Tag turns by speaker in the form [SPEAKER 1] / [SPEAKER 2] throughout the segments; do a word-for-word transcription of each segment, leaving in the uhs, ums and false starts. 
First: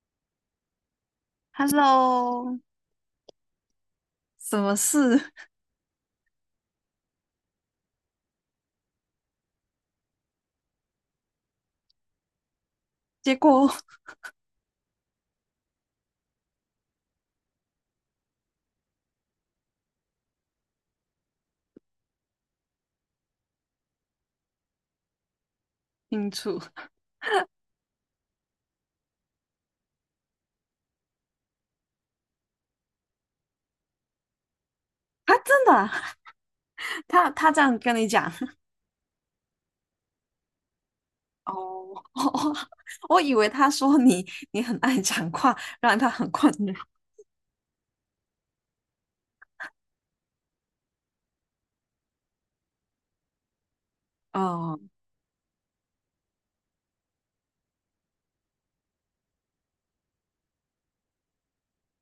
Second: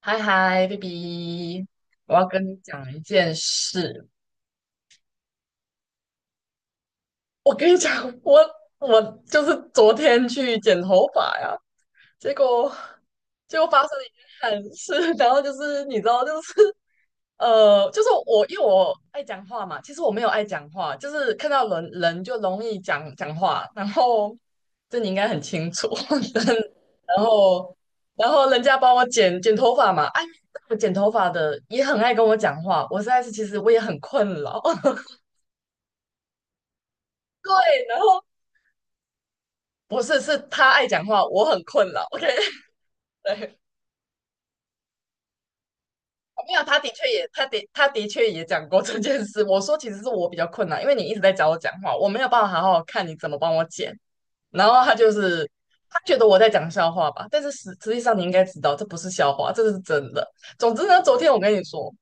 [SPEAKER 1] 嗨嗨，baby，我要跟你
[SPEAKER 2] Hello，
[SPEAKER 1] 讲一件事。
[SPEAKER 2] 什么事？
[SPEAKER 1] 我跟你讲，我我就是昨天去剪头发呀，结果
[SPEAKER 2] 结
[SPEAKER 1] 结果
[SPEAKER 2] 果。
[SPEAKER 1] 发生了一件憾事，然后就是你知道，就是呃，就是我因为我爱讲话嘛，其实我没有爱讲话，就是看到人人就容易讲讲话，然后这你应该很清楚，
[SPEAKER 2] 清
[SPEAKER 1] 但
[SPEAKER 2] 楚。
[SPEAKER 1] 然后然后人家帮我剪剪头发嘛，哎，我剪头发的也很爱跟我讲话，我实在是其实我也很困扰，
[SPEAKER 2] 啊？真的啊？他他
[SPEAKER 1] 对，
[SPEAKER 2] 这样跟
[SPEAKER 1] 然
[SPEAKER 2] 你
[SPEAKER 1] 后
[SPEAKER 2] 讲。
[SPEAKER 1] 不是是他爱讲话，我
[SPEAKER 2] 哦，
[SPEAKER 1] 很困扰 ，OK，
[SPEAKER 2] 哦，我以为
[SPEAKER 1] 对。
[SPEAKER 2] 他说你你很爱讲话，让他很困
[SPEAKER 1] 没有，
[SPEAKER 2] 扰。
[SPEAKER 1] 他的确也，他的他的确也讲过这件事。我说其实是我比较困难，因为你一直在找我讲话，我没有办法好好看你怎么帮我剪。然
[SPEAKER 2] 哦。
[SPEAKER 1] 后他就是他觉得我在讲笑话吧，但是实实际上你应该知道这不是笑话，这是真的。总之呢，昨天我跟你说，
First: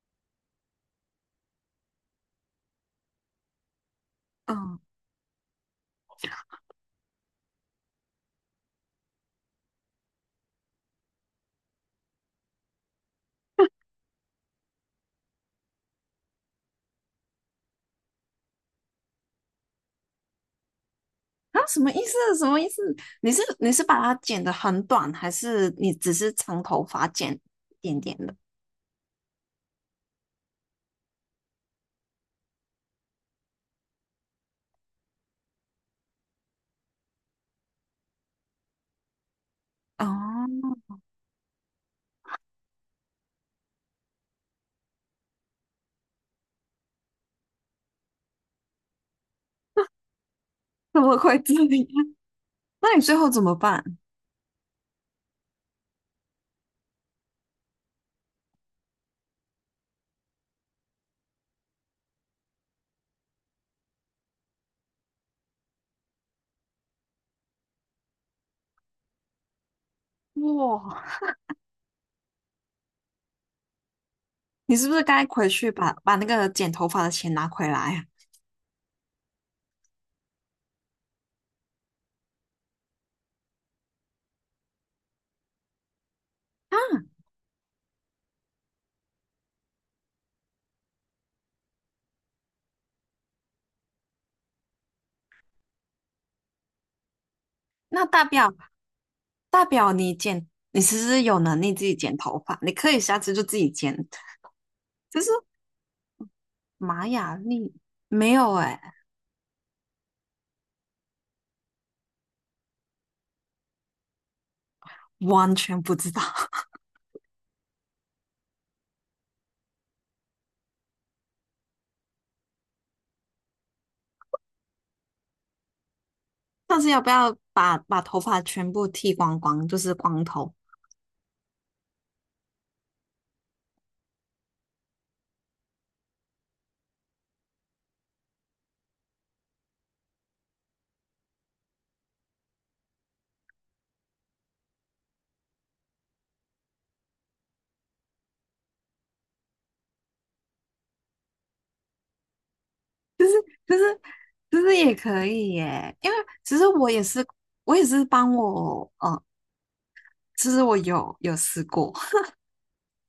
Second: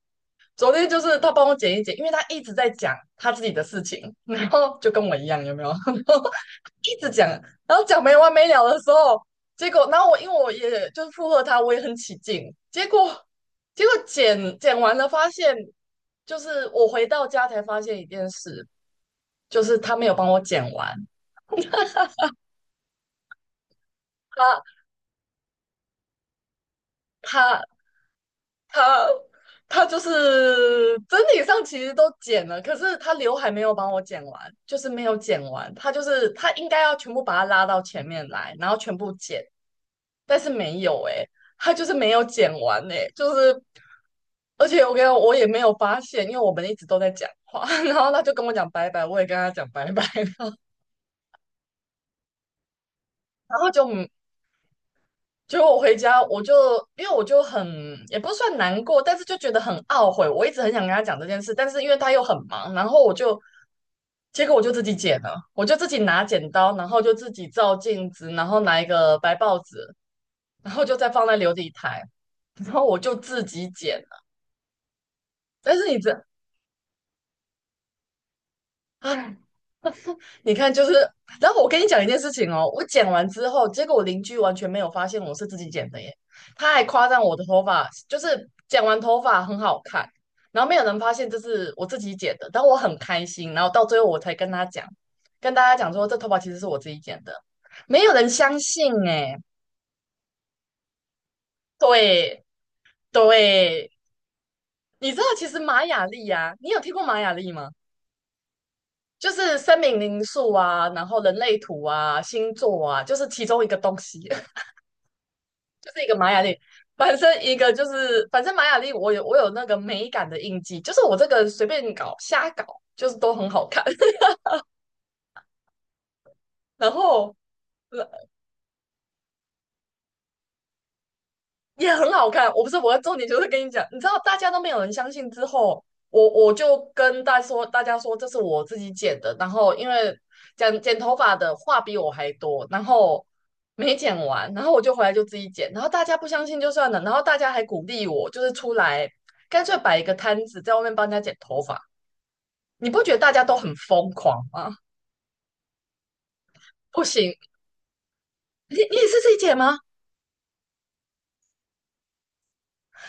[SPEAKER 1] 昨天就是他帮我剪一剪，因为他一直在讲他自己的事情，然后
[SPEAKER 2] 嗯。
[SPEAKER 1] 就跟我一样，有没有？然后一直讲，然后讲没完没了的时候，结果，然后我因为我也就是附和他，我也很起劲，结果，结果剪剪完了，发现就是我回到家才发现一件事，就是他没有帮我剪完，
[SPEAKER 2] 啊，什么意思？什么意思？你是你是把它剪得
[SPEAKER 1] 他
[SPEAKER 2] 很短，还是你只是长头发剪
[SPEAKER 1] 他
[SPEAKER 2] 一点点的？
[SPEAKER 1] 他他就是整体上其实都剪了，可是他刘海没有帮我剪完，就是没有剪完。他就是他应该要全部把它拉到前面来，然后全部剪，但是
[SPEAKER 2] 哦。
[SPEAKER 1] 没有诶、他就是没有剪完诶、就是而且我跟你讲，我也没有发现，因为我们一直都在讲话，然后他就跟我讲拜拜，我也跟他讲拜拜，
[SPEAKER 2] 怎么会这样？那你最后怎么
[SPEAKER 1] 然后就
[SPEAKER 2] 办？
[SPEAKER 1] 嗯结果我回家，我就因为我就很也不是算难过，但是就觉得很懊悔。我一直很想跟他讲这件事，但是因为他又很忙，然后我就结果我就自己剪了，我就自己拿剪刀，然后就自己照镜子，然后拿一个白报纸，然后
[SPEAKER 2] 哇，
[SPEAKER 1] 就再放在琉璃台，然后我就自己剪了。
[SPEAKER 2] 你是不是该回去
[SPEAKER 1] 但是
[SPEAKER 2] 把
[SPEAKER 1] 你
[SPEAKER 2] 把
[SPEAKER 1] 这，
[SPEAKER 2] 那个剪头发的钱拿回来啊？
[SPEAKER 1] 唉，你看，就是，然后我跟你讲一件事情哦，我剪完之后，结果我邻居完全没有发现我是自己剪的耶，他还夸
[SPEAKER 2] 啊，
[SPEAKER 1] 赞我的头发，就是剪完头发很好看，然后没有人发现这是我自己剪的，但我很开心，然后到最后我才跟他讲，跟大家讲说这头发其实是我自己剪的，没
[SPEAKER 2] 那
[SPEAKER 1] 有
[SPEAKER 2] 大
[SPEAKER 1] 人
[SPEAKER 2] 表
[SPEAKER 1] 相信哎，
[SPEAKER 2] 大表你剪，你其实有能力自己剪头
[SPEAKER 1] 对
[SPEAKER 2] 发，你可以下次就自己
[SPEAKER 1] 对，
[SPEAKER 2] 剪。
[SPEAKER 1] 你知
[SPEAKER 2] 就
[SPEAKER 1] 道
[SPEAKER 2] 是
[SPEAKER 1] 其实玛雅历啊，你有听过
[SPEAKER 2] 玛
[SPEAKER 1] 玛雅
[SPEAKER 2] 雅
[SPEAKER 1] 历吗？
[SPEAKER 2] 历。没有哎，
[SPEAKER 1] 就是生命灵数啊，然后人类图啊，星座啊，就是其中一个东西。
[SPEAKER 2] 完全
[SPEAKER 1] 就
[SPEAKER 2] 不
[SPEAKER 1] 是一
[SPEAKER 2] 知
[SPEAKER 1] 个
[SPEAKER 2] 道。
[SPEAKER 1] 玛雅丽，反正一个就是反正玛雅丽，我有我有那个美感的印记，就是我这个随便搞瞎搞，就是都很好看，
[SPEAKER 2] 但是
[SPEAKER 1] 然
[SPEAKER 2] 要不要
[SPEAKER 1] 后
[SPEAKER 2] 把把头
[SPEAKER 1] 呃
[SPEAKER 2] 发全部剃光光，就是光头。
[SPEAKER 1] 也很好看。我不是我的重点就是跟你讲，你知道大家都没有人相信之后，我我就跟大家说，大家说这是我自己剪的，然后因为剪剪头发的话比我还多，然后。没剪完，然后我就回来就自己剪，然后大家不相信就算了，然后大家还鼓励我，就是出来干脆摆一个摊子在外面帮人家剪头发，你不觉得大家都很
[SPEAKER 2] 就是
[SPEAKER 1] 疯狂
[SPEAKER 2] 就是
[SPEAKER 1] 吗？
[SPEAKER 2] 也可以耶，因为其实我也
[SPEAKER 1] 不
[SPEAKER 2] 是
[SPEAKER 1] 行，
[SPEAKER 2] 我也是帮
[SPEAKER 1] 你
[SPEAKER 2] 我，
[SPEAKER 1] 你也
[SPEAKER 2] 嗯、
[SPEAKER 1] 是
[SPEAKER 2] 呃
[SPEAKER 1] 自己剪吗？
[SPEAKER 2] 其实我有有试过，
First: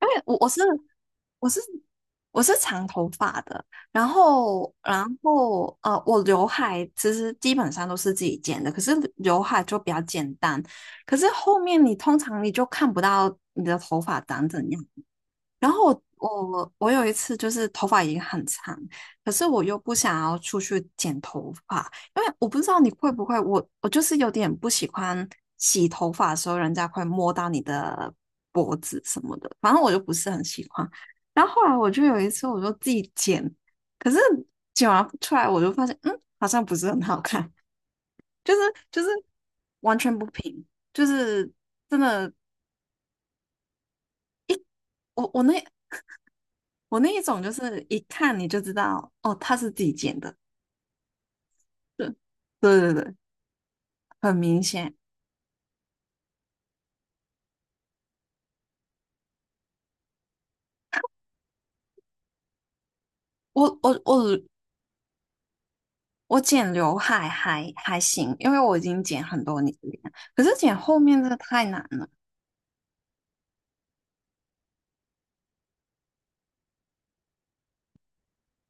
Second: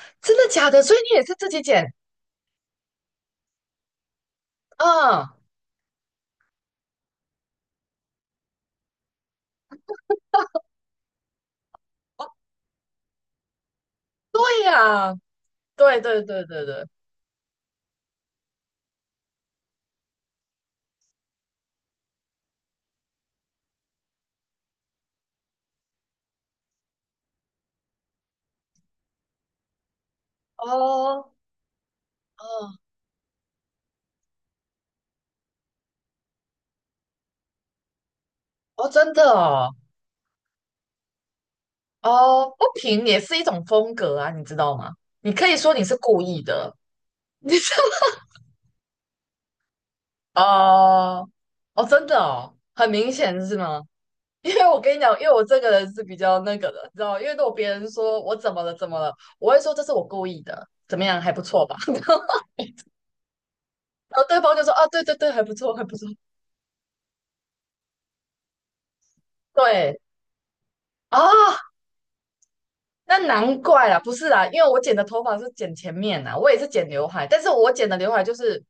[SPEAKER 2] 因为我
[SPEAKER 1] 真的
[SPEAKER 2] 我是
[SPEAKER 1] 假的？所以你也是
[SPEAKER 2] 我
[SPEAKER 1] 自
[SPEAKER 2] 是
[SPEAKER 1] 己剪？
[SPEAKER 2] 我是长头发的。然后然
[SPEAKER 1] 嗯，
[SPEAKER 2] 后呃，我刘海其实基本上都是自己剪的，可是刘海就比较简单。可是后面你通常你就看不到你的头发
[SPEAKER 1] 对
[SPEAKER 2] 长怎样。
[SPEAKER 1] 呀，
[SPEAKER 2] 然后
[SPEAKER 1] 对
[SPEAKER 2] 我
[SPEAKER 1] 对对对
[SPEAKER 2] 我
[SPEAKER 1] 对，
[SPEAKER 2] 我有一次就是头发已经很长，可是我又不想要出去剪头发，因为我不知道你会不会，我我就是有点不喜欢洗头发的时候人家会摸到你的脖子什么的，反正我就不是很喜欢。
[SPEAKER 1] 哦，
[SPEAKER 2] 然后后来我就有一次我就
[SPEAKER 1] 嗯，
[SPEAKER 2] 自己剪，可是剪完出来我就发现，嗯，好像不是很好看，就是
[SPEAKER 1] 哦，
[SPEAKER 2] 就是
[SPEAKER 1] 真的哦，
[SPEAKER 2] 完全不平，就是真的。
[SPEAKER 1] 哦，不平也是一种风格啊，你知道吗？
[SPEAKER 2] 我
[SPEAKER 1] 你
[SPEAKER 2] 我
[SPEAKER 1] 可
[SPEAKER 2] 那
[SPEAKER 1] 以说你是故意的，
[SPEAKER 2] 我那一 种就
[SPEAKER 1] 你是
[SPEAKER 2] 是一看你就知道，哦，他是自己剪的。
[SPEAKER 1] 哦，哦，真
[SPEAKER 2] 对，
[SPEAKER 1] 的哦，
[SPEAKER 2] 对
[SPEAKER 1] 很
[SPEAKER 2] 对
[SPEAKER 1] 明
[SPEAKER 2] 对，
[SPEAKER 1] 显是吗？
[SPEAKER 2] 很
[SPEAKER 1] 因
[SPEAKER 2] 明
[SPEAKER 1] 为我
[SPEAKER 2] 显。
[SPEAKER 1] 跟你讲，因为我这个人是比较那个的，你知道吗因为如果别人说我怎么了怎么了，我会说这是我故意的，怎么样还不错吧？
[SPEAKER 2] 我我
[SPEAKER 1] 然后
[SPEAKER 2] 我
[SPEAKER 1] 对方就说哦，对对对，还不错，还不错，
[SPEAKER 2] 我剪刘海还还行，因为我已经剪很多年
[SPEAKER 1] 对
[SPEAKER 2] 了，可是剪后面
[SPEAKER 1] 啊，
[SPEAKER 2] 这个太难了。
[SPEAKER 1] 那难怪啦，不是啦，因为我剪的头发是剪前面啦，我也是剪刘海，但是我剪的刘海就是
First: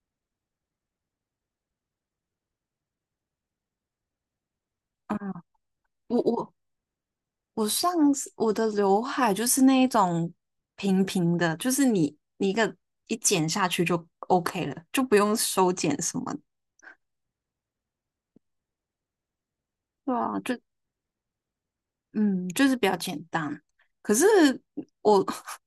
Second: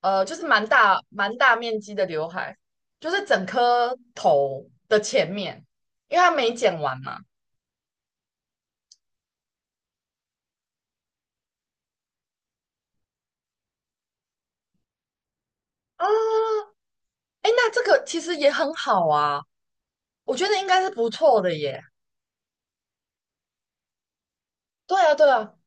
[SPEAKER 1] 呃，就是蛮大蛮大面积的刘海，就是整颗头的前面，因
[SPEAKER 2] 我
[SPEAKER 1] 为它没
[SPEAKER 2] 我
[SPEAKER 1] 剪完嘛。
[SPEAKER 2] 我上次我的刘海就是那一种平平的，就是你你一个一剪下去就 OK 了，就不用修剪什么的。
[SPEAKER 1] 啊，哎，那这个其实也很好啊，
[SPEAKER 2] 对
[SPEAKER 1] 我
[SPEAKER 2] 啊，
[SPEAKER 1] 觉得
[SPEAKER 2] 就
[SPEAKER 1] 应该是不错的耶。
[SPEAKER 2] 嗯，就是比较简单。可是
[SPEAKER 1] 对啊，
[SPEAKER 2] 我
[SPEAKER 1] 对啊，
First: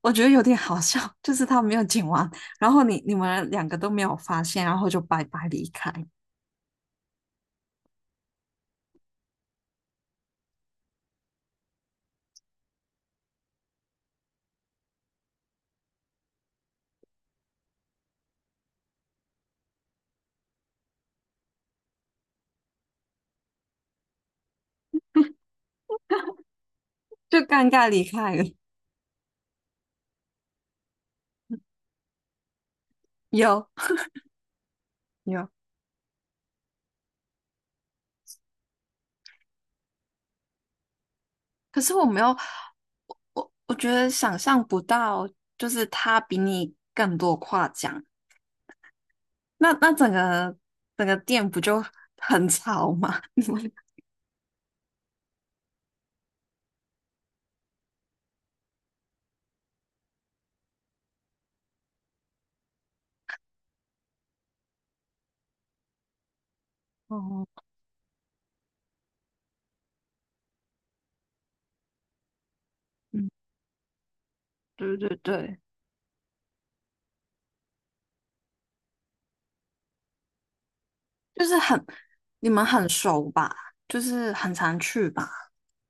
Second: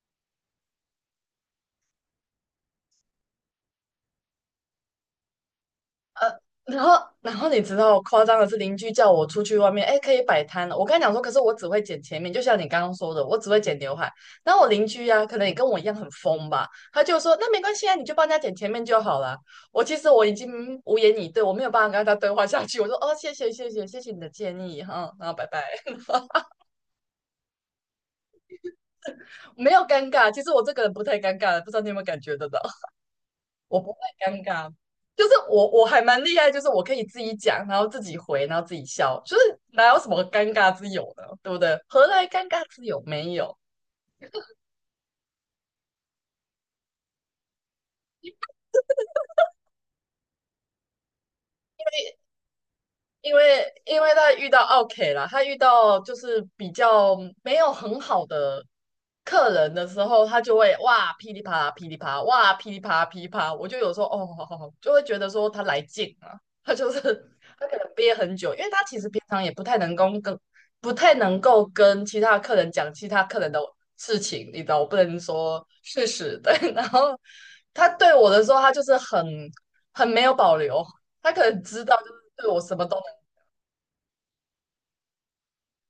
[SPEAKER 2] 我觉得有点好笑，就是他没有剪完，然后你你们两个都没有发现，然后就拜拜离开，
[SPEAKER 1] 呃，然后然后你知道夸张的是，邻居叫我出去外面，哎，可以摆摊了。我跟他讲说，可是我只会剪前面，就像你刚刚说的，我只会剪刘海。然后我邻居呀、可能也跟我一样很疯吧，他就说那没关系啊，你就帮人家剪前面就好了。我其实我已经无言以对，我没有办法跟他对话下去。我说哦，谢谢谢谢谢谢你的建议哈，然后拜拜，
[SPEAKER 2] 就尴尬离开了。
[SPEAKER 1] 没有尴尬。其实我这个人不太尴尬的，不知道你有没有感觉得到？
[SPEAKER 2] 有。
[SPEAKER 1] 我不会尴尬，就是
[SPEAKER 2] 有，
[SPEAKER 1] 我我还蛮厉害，就是我可以自己讲，然后自己回，然后自己笑，就是哪有什么尴尬之有呢？对不对？
[SPEAKER 2] 可是我
[SPEAKER 1] 何
[SPEAKER 2] 没
[SPEAKER 1] 来
[SPEAKER 2] 有，
[SPEAKER 1] 尴尬之有？
[SPEAKER 2] 我
[SPEAKER 1] 没
[SPEAKER 2] 我
[SPEAKER 1] 有。
[SPEAKER 2] 我觉得想象不到，就是他比你更多夸奖，那那整个整个店不就很吵吗？
[SPEAKER 1] 因
[SPEAKER 2] 你
[SPEAKER 1] 为
[SPEAKER 2] 们。
[SPEAKER 1] 因为他遇到奥 k 啦，他遇到就是比较没有很好的客人的时候，他就会哇噼里啪啦噼里啪啦，哇噼里啪啦噼里啪啦，我就有时候哦，好好好就会觉得说他来劲了，他就是
[SPEAKER 2] 哦。
[SPEAKER 1] 他可能憋很久，因为他其实平常也不太能够跟不太能够跟其他客人讲其他
[SPEAKER 2] 嗯。
[SPEAKER 1] 客人的事情，你知道，我
[SPEAKER 2] 对
[SPEAKER 1] 不
[SPEAKER 2] 对
[SPEAKER 1] 能
[SPEAKER 2] 对。
[SPEAKER 1] 说事实，对，然后他对我的时候，他就是很很没有保留，他可
[SPEAKER 2] 就是
[SPEAKER 1] 能
[SPEAKER 2] 很，
[SPEAKER 1] 知道就是对
[SPEAKER 2] 你
[SPEAKER 1] 我
[SPEAKER 2] 们
[SPEAKER 1] 什么
[SPEAKER 2] 很
[SPEAKER 1] 都。
[SPEAKER 2] 熟吧？就是很常去吧？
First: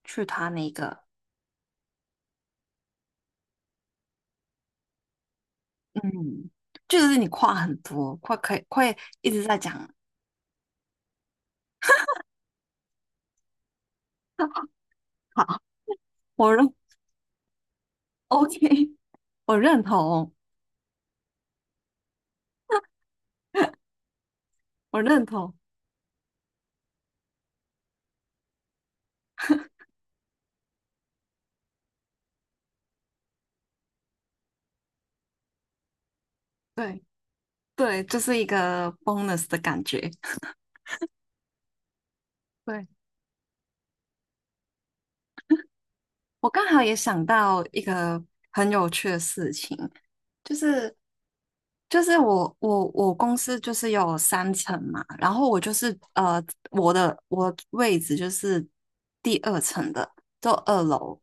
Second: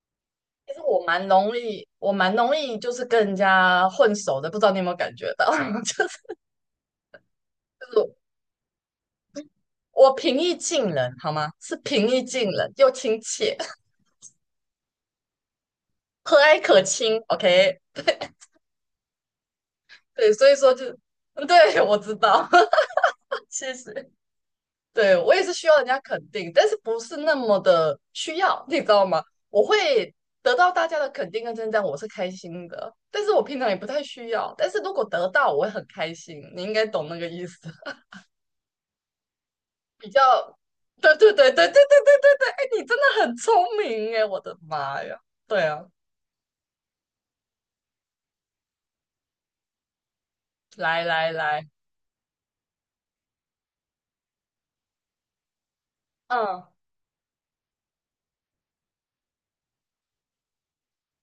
[SPEAKER 2] 去他那
[SPEAKER 1] 其实我
[SPEAKER 2] 个。
[SPEAKER 1] 蛮容易，我蛮容易就是跟人家混熟的，不知道你有没有感觉到？就是
[SPEAKER 2] 嗯，就是你话很
[SPEAKER 1] 我
[SPEAKER 2] 多，快可以会一直在讲。
[SPEAKER 1] 平易近人，好吗？是平易近人又亲切，
[SPEAKER 2] 好，
[SPEAKER 1] 和
[SPEAKER 2] 我
[SPEAKER 1] 蔼
[SPEAKER 2] 认
[SPEAKER 1] 可亲。OK，
[SPEAKER 2] ，OK，我认同。
[SPEAKER 1] 对，所以说就，嗯对，我知道，谢谢。
[SPEAKER 2] 我
[SPEAKER 1] 对，
[SPEAKER 2] 认
[SPEAKER 1] 我也是
[SPEAKER 2] 同。
[SPEAKER 1] 需要人家肯定，但是不是那么的需要，你知道吗？我会得到大家的肯定跟称赞，我是开心的，但是我平常也不太需要，但是如果得到，我会很开心。你应该
[SPEAKER 2] 对
[SPEAKER 1] 懂那个意思。
[SPEAKER 2] 对，就是一个 bonus 的感
[SPEAKER 1] 比
[SPEAKER 2] 觉。
[SPEAKER 1] 较，对对对对对对对对对，哎，你
[SPEAKER 2] 对，
[SPEAKER 1] 真的很聪明哎，我的妈呀！对啊，
[SPEAKER 2] 我刚好也想到一个很有趣的事情。就是
[SPEAKER 1] 来来来，
[SPEAKER 2] 就是我我我公司就是有三层嘛，然后我就是呃
[SPEAKER 1] 嗯
[SPEAKER 2] 我的我的位置就是第二层的，就二楼。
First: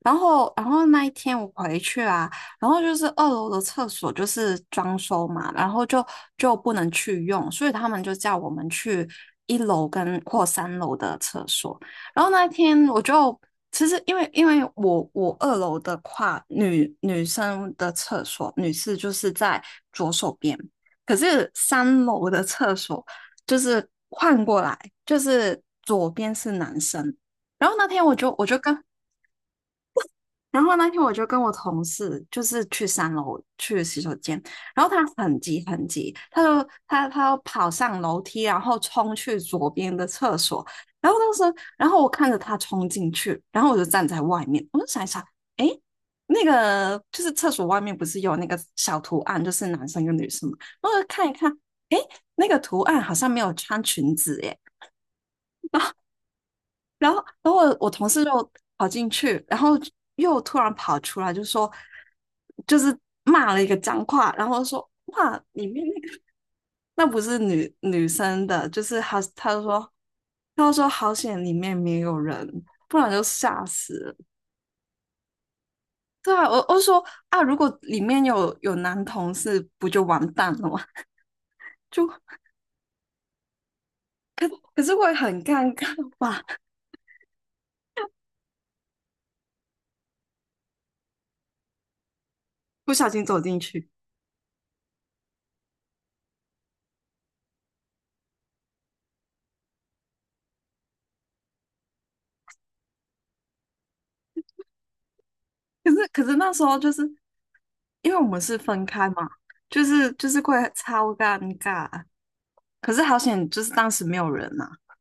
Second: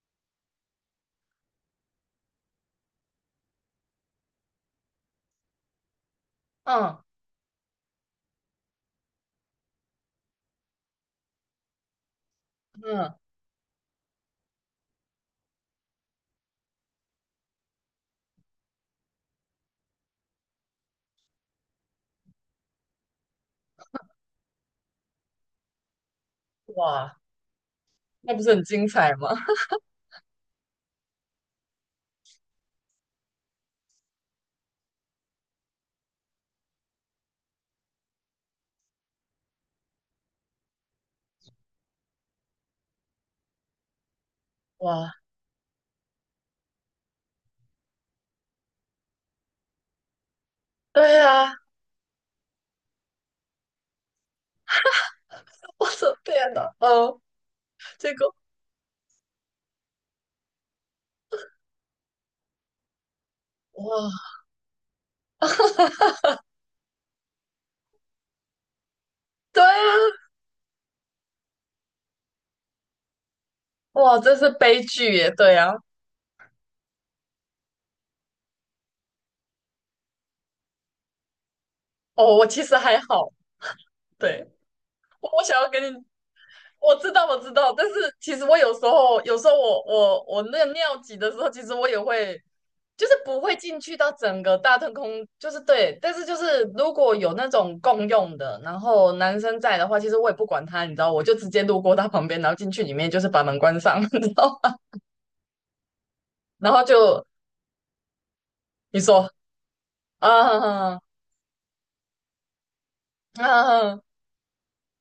[SPEAKER 2] 然后然后那一天我回去啊，然后就是二楼的厕所就是装修嘛，然后就就不能
[SPEAKER 1] 嗯
[SPEAKER 2] 去用，所以他们就叫我们去一楼跟或三楼的厕所。然后那天我
[SPEAKER 1] 嗯，
[SPEAKER 2] 就其实因为因为我我二楼的话，女女生的厕所女士就是在左手边，可是三楼的厕所就是换过来，就是左边是男生。
[SPEAKER 1] 哇，
[SPEAKER 2] 然后那天我就
[SPEAKER 1] 那不
[SPEAKER 2] 我
[SPEAKER 1] 是
[SPEAKER 2] 就
[SPEAKER 1] 很
[SPEAKER 2] 跟
[SPEAKER 1] 精彩吗？
[SPEAKER 2] 然后那天我就跟我同事就是去三楼去洗手间。然后他很急很急，他就他他跑上楼梯，然后冲去左边的厕所。然后当时候然后我看着他冲进去，然后我就站在外面，我就想一
[SPEAKER 1] 哇，
[SPEAKER 2] 想，哎，那个就是厕所外面不是有那个小图案，就是男生跟女生嘛，我就
[SPEAKER 1] 对
[SPEAKER 2] 看一看，
[SPEAKER 1] 呀，
[SPEAKER 2] 哎，那个图案好像没有穿裙子耶。
[SPEAKER 1] 我的天呐，
[SPEAKER 2] 然后，
[SPEAKER 1] 哦，
[SPEAKER 2] 然后我我同
[SPEAKER 1] 这
[SPEAKER 2] 事
[SPEAKER 1] 个
[SPEAKER 2] 就跑进去，然后又突然跑出来，就说，就是骂了一个脏
[SPEAKER 1] 哇，
[SPEAKER 2] 话，然后说，哇，里面那个那不是女女生的。就是他，他就
[SPEAKER 1] 对
[SPEAKER 2] 说，
[SPEAKER 1] 啊，
[SPEAKER 2] 他就说好险里面没有人，不然就吓死了。
[SPEAKER 1] 哇，这是悲剧耶，对啊，
[SPEAKER 2] 对啊，我我说啊，如果里面有有男同事，不就完蛋了吗？就
[SPEAKER 1] 哦，我其实还好，对，
[SPEAKER 2] 可是会
[SPEAKER 1] 我
[SPEAKER 2] 很
[SPEAKER 1] 我想要
[SPEAKER 2] 尴
[SPEAKER 1] 跟
[SPEAKER 2] 尬
[SPEAKER 1] 你，
[SPEAKER 2] 吧。
[SPEAKER 1] 我知道我知道，但是其实我有时候有时候我我我那个尿急的时候，其实我也会
[SPEAKER 2] 不
[SPEAKER 1] 就
[SPEAKER 2] 小
[SPEAKER 1] 是
[SPEAKER 2] 心
[SPEAKER 1] 不
[SPEAKER 2] 走
[SPEAKER 1] 会
[SPEAKER 2] 进
[SPEAKER 1] 进
[SPEAKER 2] 去。
[SPEAKER 1] 去到整个大特空，就是对，但是就是如果有那种共用的，然后男生在的话，其实我也不管他，你知道，我就直接路过他旁边，然后进去里面，就是把门关上，你知道吗？
[SPEAKER 2] 可是可是那时
[SPEAKER 1] 然
[SPEAKER 2] 候
[SPEAKER 1] 后
[SPEAKER 2] 就是
[SPEAKER 1] 就
[SPEAKER 2] 因为我们是分
[SPEAKER 1] 你
[SPEAKER 2] 开嘛，
[SPEAKER 1] 说
[SPEAKER 2] 就是就
[SPEAKER 1] 啊
[SPEAKER 2] 是会
[SPEAKER 1] 啊，
[SPEAKER 2] 超尴尬。可是好险，就是当
[SPEAKER 1] 啊
[SPEAKER 2] 时没有人呐。啊，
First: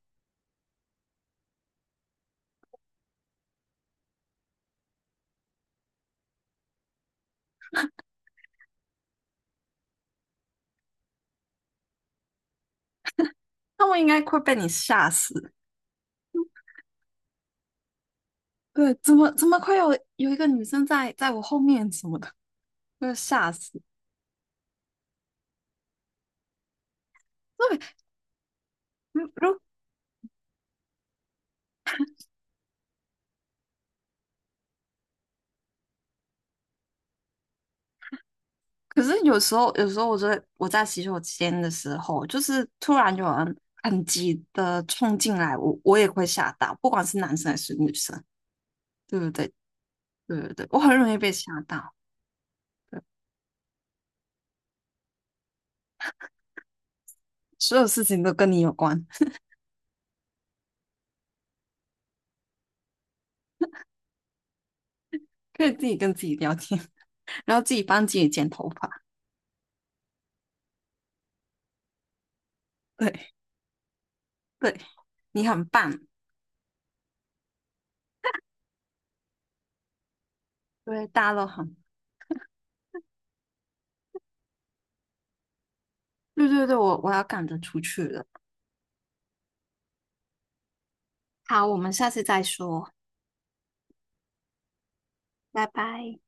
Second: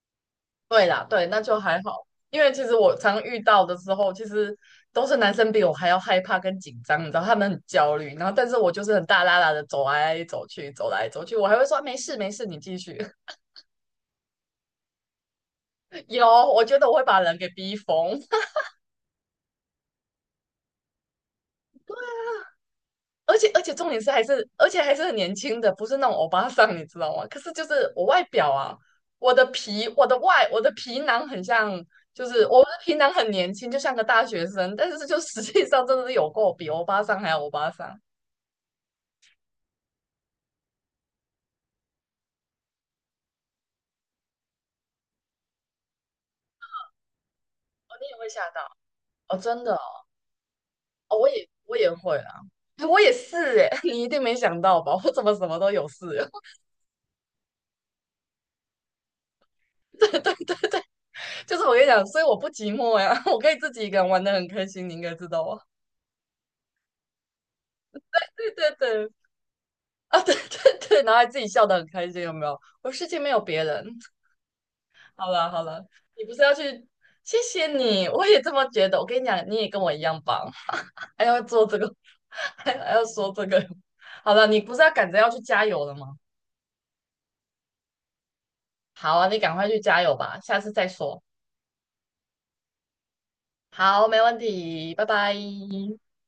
[SPEAKER 1] 对啦，对，那就还好，因为其实我常遇到的时候，其实都是男生比我还要害怕跟紧张，你知道，他们很焦虑，然后但是我就是很大啦啦的走来走去，走来走去，我还会说啊没事没事，你继续。
[SPEAKER 2] 那我应该会被你吓死。
[SPEAKER 1] 有，我觉得我会把人给逼疯，
[SPEAKER 2] 对。怎么怎么会有有一个女生在在我后面什么的，会
[SPEAKER 1] 而且
[SPEAKER 2] 吓
[SPEAKER 1] 而且
[SPEAKER 2] 死。
[SPEAKER 1] 重点是还是而且还是很年轻的，不是那种欧巴桑，你知道吗？可是就
[SPEAKER 2] 对。
[SPEAKER 1] 是我外表啊，
[SPEAKER 2] 如
[SPEAKER 1] 我的
[SPEAKER 2] 如
[SPEAKER 1] 皮，我的外，我的皮囊很像，就是我的皮囊很年轻，就像个大学生，但是就实际上真的是有够比欧巴桑还要欧巴桑。哦，
[SPEAKER 2] 可是有时候有时候我在我在洗手间的时候，就是突然有人很急的冲进来，我我也会吓到，不管是男生还是女
[SPEAKER 1] 你也
[SPEAKER 2] 生，
[SPEAKER 1] 会吓到
[SPEAKER 2] 对不
[SPEAKER 1] 哦，
[SPEAKER 2] 对？
[SPEAKER 1] 真的哦，
[SPEAKER 2] 对对对，我很容易
[SPEAKER 1] 哦我
[SPEAKER 2] 被吓
[SPEAKER 1] 也我也
[SPEAKER 2] 到。
[SPEAKER 1] 会啊，哎我
[SPEAKER 2] 对，
[SPEAKER 1] 也是哎，你一定没想到吧？我怎么什么都有事？
[SPEAKER 2] 所有事情都跟你有关。
[SPEAKER 1] 对，就是我跟你讲，所以我不寂寞呀，我可以自己一个人玩的很开心，你应该知道 啊。
[SPEAKER 2] 可以自己跟自己聊天，然后自己帮自己剪
[SPEAKER 1] 对
[SPEAKER 2] 头
[SPEAKER 1] 对
[SPEAKER 2] 发。
[SPEAKER 1] 对，啊，对对对，然后还自己笑得很开心，有没有？我世界没
[SPEAKER 2] 对
[SPEAKER 1] 有别人。
[SPEAKER 2] 对，
[SPEAKER 1] 好
[SPEAKER 2] 你
[SPEAKER 1] 了好
[SPEAKER 2] 很
[SPEAKER 1] 了，
[SPEAKER 2] 棒。
[SPEAKER 1] 你不是要去？谢谢你，我也这么觉得。我跟你讲，你也跟我一样棒，
[SPEAKER 2] 对， 大
[SPEAKER 1] 还
[SPEAKER 2] 家
[SPEAKER 1] 要
[SPEAKER 2] 都
[SPEAKER 1] 做
[SPEAKER 2] 很。
[SPEAKER 1] 这个，还还要说这个。好了，你不是要赶着要去加油了吗？
[SPEAKER 2] 对对对，我我要赶着出去了。
[SPEAKER 1] 好啊，你赶快去加油吧，下次再说。
[SPEAKER 2] 好，我们下次再说，
[SPEAKER 1] 好，没问题，拜拜。
[SPEAKER 2] 拜拜。